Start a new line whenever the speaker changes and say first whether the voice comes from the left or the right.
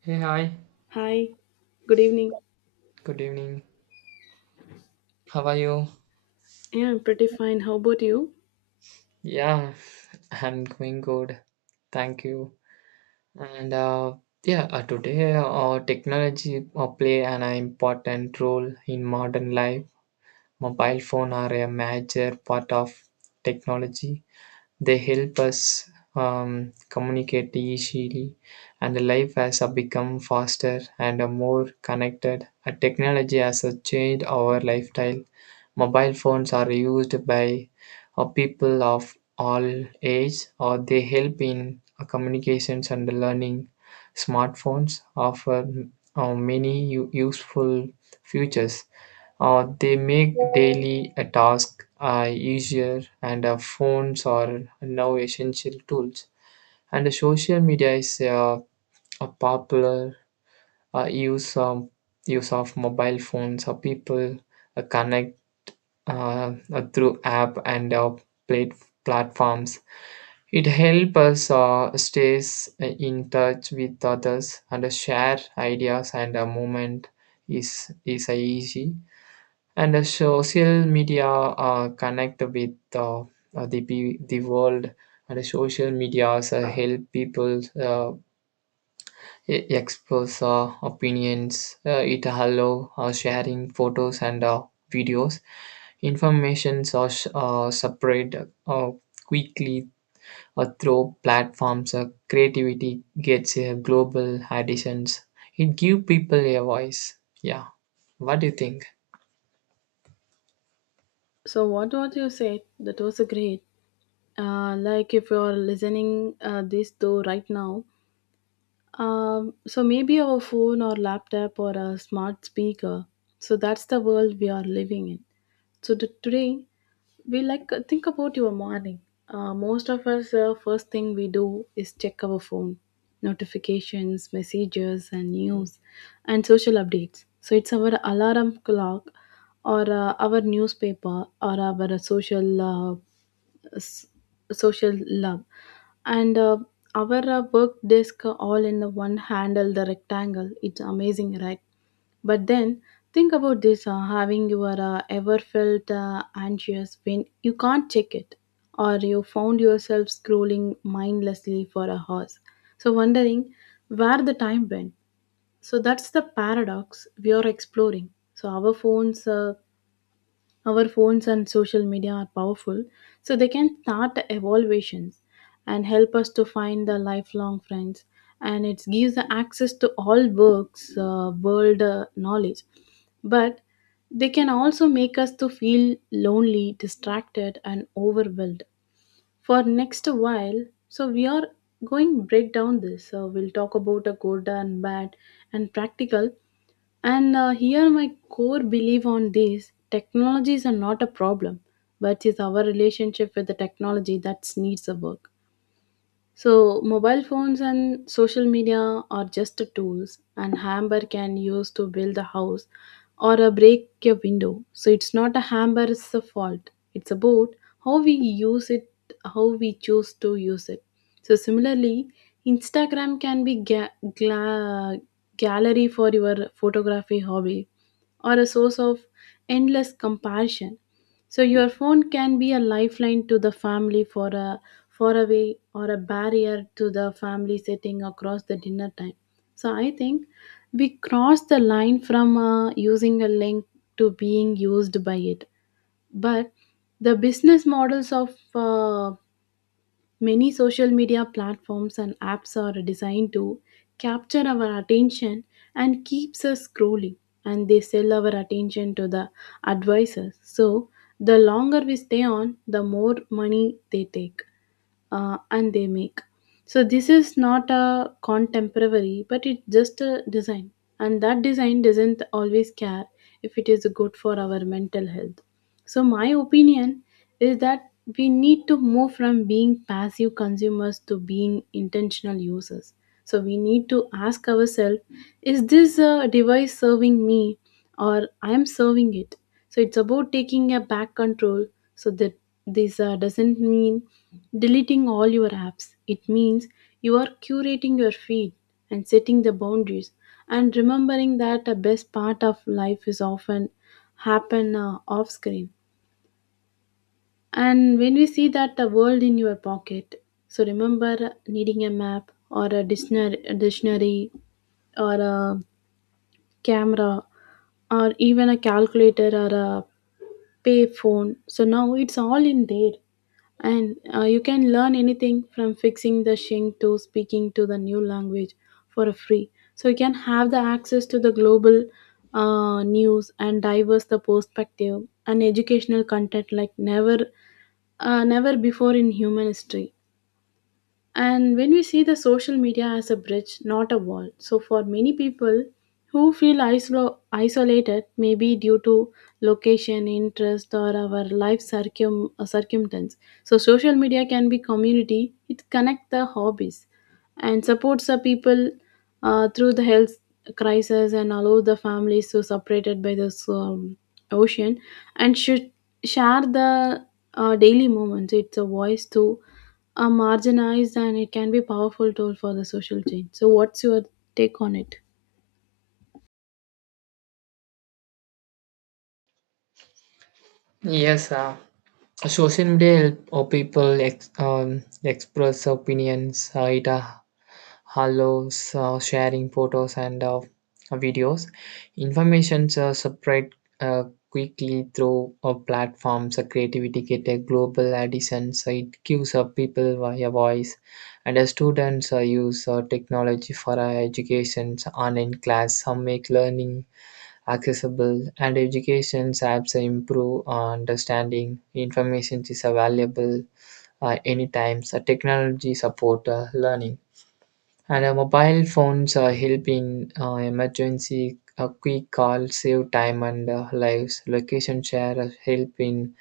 right: Hey, hi.
left: Hi, good evening.
right: Good evening. How are you?
left: Yeah, I'm pretty fine. How about you?
right: Yeah, I'm going good. Thank you. And yeah, today technology play an important role in modern life. Mobile phone are a major part of technology. They help us communicate easily, and life has become faster and more connected. Technology has changed our lifestyle. Mobile phones are used by people of all age, or they help in communications and learning. Smartphones offer many useful features. Uh, they make daily a task easier, and phones are now essential tools. And the social media is a popular uh, use um, use of mobile phones. People connect through app and plate platforms. It helps us stays in touch with others, and share ideas, and a moment is easy. And the social media connect with the world. And the social medias help people express opinions. Uh, it allow sharing photos and videos. Informations are spread quickly through platforms. Uh, creativity gets global additions. It give people a voice. Yeah, what do you think?
left: So, what you said? That was a great. Like if you're listening this though right now, so maybe our phone or laptop or a smart speaker. So that's the world we are living in. So today we like think about your morning, most of us, first thing we do is check our phone, notifications, messages and news and social updates. So it's our alarm clock or our newspaper or our social s- social love and our work desk, all in the one handle the rectangle, it's amazing, right? But then think about this, having your ever felt anxious when you can't check it, or you found yourself scrolling mindlessly for a horse, so wondering where the time went. So that's the paradox we are exploring. So our phones and social media are powerful, so they can start evaluations and help us to find the lifelong friends. And it gives the access to all works, world knowledge. But they can also make us to feel lonely, distracted, and overwhelmed for next a while, so we are going break down this, so we'll talk about a good and bad and practical. And here my core belief on this: technologies are not a problem, but is our relationship with the technology that needs a work. So, mobile phones and social media are just the tools, and hammer can use to build a house or a break a window. So, it's not a hammer, it's a fault. It's about how we use it, how we choose to use it. So, similarly, Instagram can be gla- gallery for your photography hobby or a source of endless compassion. So your phone can be a lifeline to the family for a faraway or a barrier to the family sitting across the dinner time. So I think we cross the line from using a link to being used by it. But the business models of many social media platforms and apps are designed to capture our attention and keeps us scrolling, and they sell our attention to the advisors. So the longer we stay on, the more money they take and they make. So this is not a contemporary, but it's just a design, and that design doesn't always care if it is good for our mental health. So my opinion is that we need to move from being passive consumers to being intentional users. So we need to ask ourselves: is this device serving me, or I am serving it? So it's about taking a back control. So that this doesn't mean deleting all your apps. It means you are curating your feed and setting the boundaries and remembering that the best part of life is often happen off screen. And when we see that the world in your pocket, so remember needing a map or a dictionary, or a camera or even a calculator or a pay phone, so now it's all in there. And you can learn anything from fixing the shing to speaking to the new language for free, so you can have the access to the global news and diverse the perspective and educational content like never before in human history. And when we see the social media as a bridge, not a wall, so for many people who feel isolated, maybe due to location, interest, or our life circumstance, so social media can be community. It connect the hobbies, and supports the people through the health crisis and allow the families to separated by this ocean, and should share the daily moments. It's a voice to marginalized, and it can be powerful tool for the social change. So what's your take on it?
right: Yes, social media help or people express opinions. It allows sharing photos and videos. Information spread uh, quickly through platforms. Creativity get a global addition. So it gives people a voice. And students use technology for education. So online class. Some make learning accessible, and education apps improve our understanding. Information is available anytime. So technology support learning. And mobile phones help in emergency, a quick call, save time and lives. Location share help in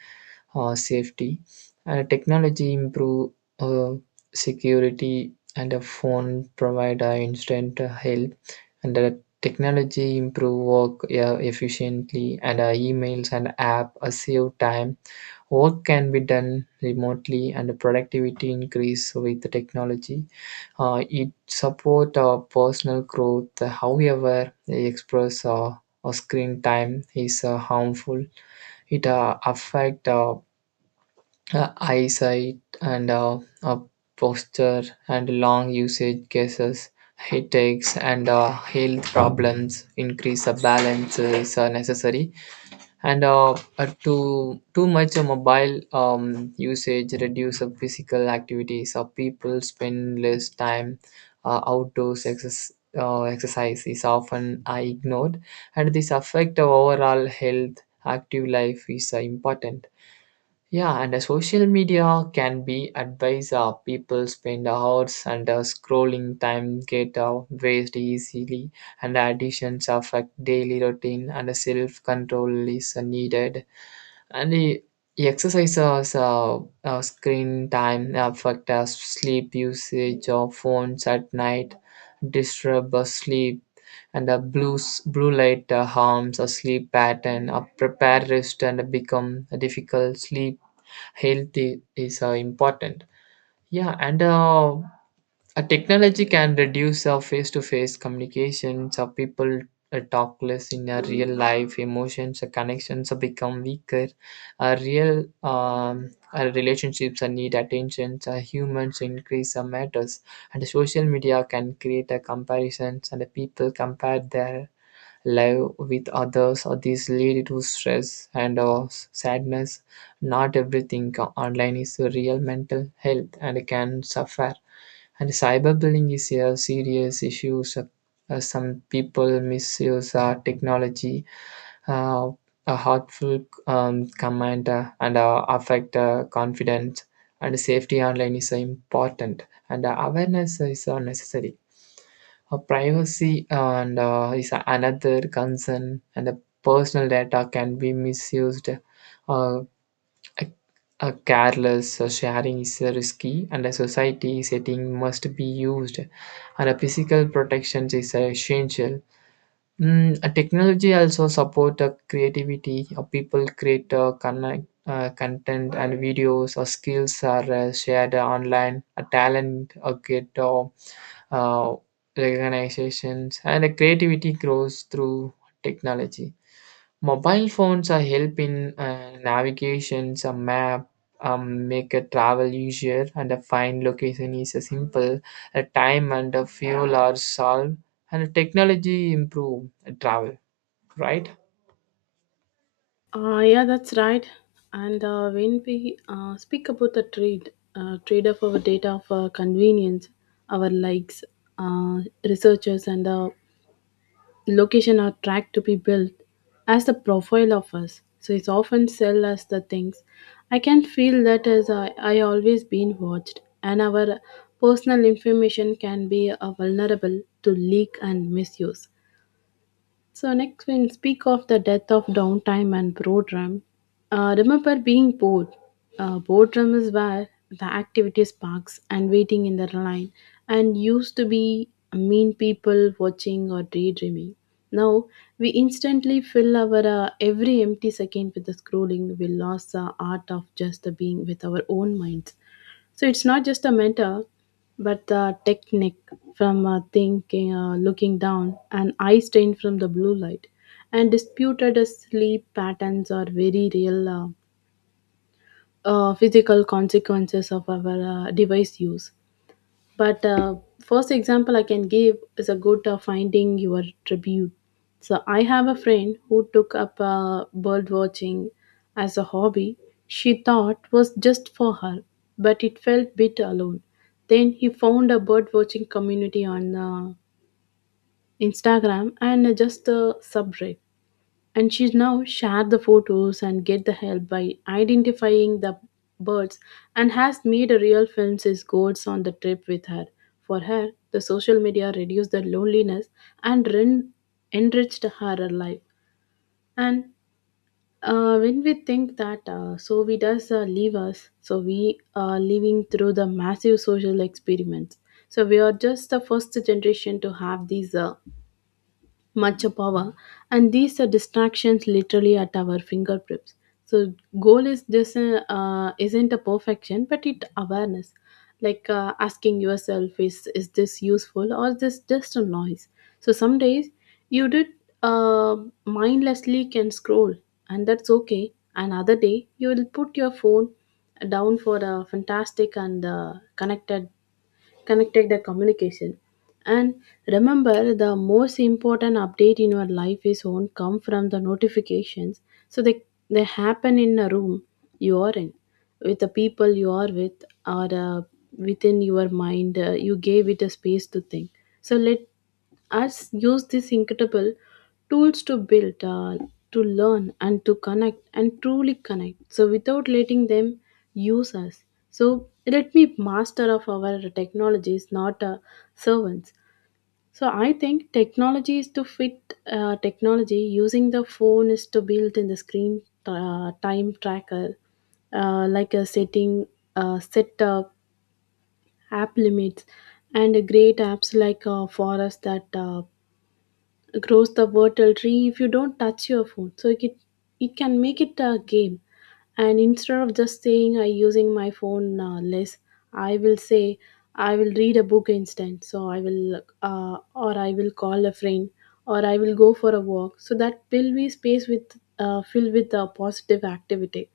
right: safety. And technology improve uh, security, and a phone provide instant help. And the technology improve work, yeah, efficiently. And emails and app save time. Work can be done remotely, and the productivity increase with the technology. Uh, it support personal growth. However, the express or screen time is harmful. It affect eyesight and posture. And long usage cases, headaches and health problems increase. The balance is necessary. And Too much mobile usage reduce the physical activities of people. Spend less time outdoors. Exercise exercise is often ignored, and this affect our overall health. Active life is important. Yeah, and social media can be advice. People spend hours and scrolling time get waste easily, and additions affect daily routine, and self control is needed. And the exercises, screen time affect sleep. Usage of phones at night, disturb sleep. And the blue light harms a sleep pattern, a prepared rest, and become a difficult sleep. Health is important. Yeah, and a technology can reduce face-to-face communications. Uh, people talk less in real life. Emotions connections become weaker. Real relationships need attention. Uh, humans increase matters. And social media can create a comparisons, and people compare their live with others, or these lead to stress and or sadness. Not everything online is real. Mental health and can suffer. And cyberbullying is a serious issue. So, some people misuse technology. Uh, a hurtful comment and affect confidence. And safety online is important. And awareness is necessary. Privacy and is another concern, and the personal data can be misused. Uh, a, a careless sharing is risky, and a society setting must be used. And a physical protection is essential. Mm, a technology also support creativity. People create connect. Content and videos or skills are shared online. A talent get uh, recognitions, and creativity grows through technology. Mobile phones are helping navigations, a map, make a travel easier, and a find location is a simple. A time and a fuel are solved, and technology improve travel, right?
left: Yeah, that's right. And when we speak about the trade, trade of our data for convenience, our likes, uh, researchers, and the location or track to be built as the profile of us. So it's often sell us the things. I can feel that as I always been watched, and our personal information can be vulnerable to leak and misuse. So next we'll speak of the death of downtime and boredom. Remember being bored. Boredom is where the activity sparks and waiting in the line and used to be mean people watching or daydreaming. Now we instantly fill our every empty second with the scrolling. We lost the art of just the being with our own minds. So it's not just a mentor, but the technique from thinking, looking down, and eye strain from the blue light, and disputed sleep patterns are very real physical consequences of our device use. But first example I can give is a good, finding your tribute. So I have a friend who took up bird watching as a hobby. She thought was just for her, but it felt bit alone. Then he found a bird watching community on Instagram and just a subreddit, and she's now share the photos and get the help by identifying the birds, and has made a real film since goes on the trip with her. For her the social media reduced the loneliness and enriched her life. And when we think that so we does leave us, so we are living through the massive social experiments. So we are just the first generation to have these much of power, and these are distractions literally at our fingertips. So goal is this, isn't a perfection but it awareness, like asking yourself, is this useful or this just a noise? So some days you did uh, mindlessly can scroll, and that's okay. Another day you will put your phone down for a fantastic and connected the communication. And remember, the most important update in your life is won't come from the notifications. So they happen in a room you are in, with the people you are with, or within your mind, you gave it a space to think. So let Arts use these incredible tools to build, to learn, and to connect, and truly connect. So without letting them use us. So let me master of our technologies, not servants. So I think technology is to fit technology. Using the phone is to build in the screen time tracker, like a setting, set up app limits, and great apps like Forest that. Grows the vertical tree if you don't touch your food, so it can make it a game. And instead of just saying I using my phone less, I will say I will read a book instead, so I will or I will call a friend or I will go for a walk, so that will be space with filled with a positive activity.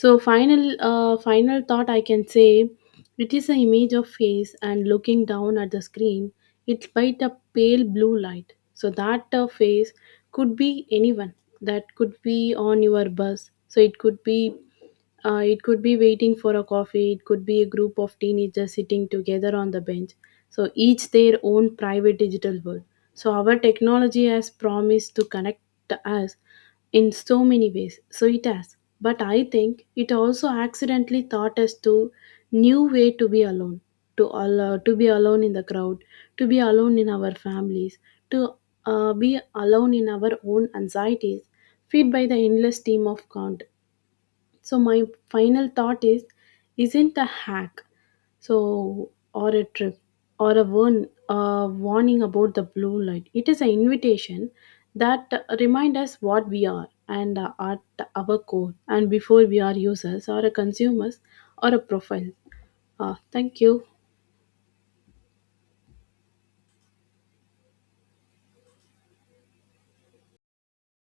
left: So final thought I can say, it is an image of face and looking down at the screen, it's by a pale blue light. So that face could be anyone. That could be on your bus. So it could be, it could be waiting for a coffee. It could be a group of teenagers sitting together on the bench. So each their own private digital world. So our technology has promised to connect us, in so many ways. So it has. But I think it also accidentally taught us to new way to be alone, to all to be alone in the crowd, to be alone in our families, to be alone in our own anxieties, fed by the endless stream of content. So my final thought is isn't a hack, so or a trip or a warning about the blue light. It is an invitation that remind us what we are, and at our core, and before we are users or a consumers or a profile. Thank you.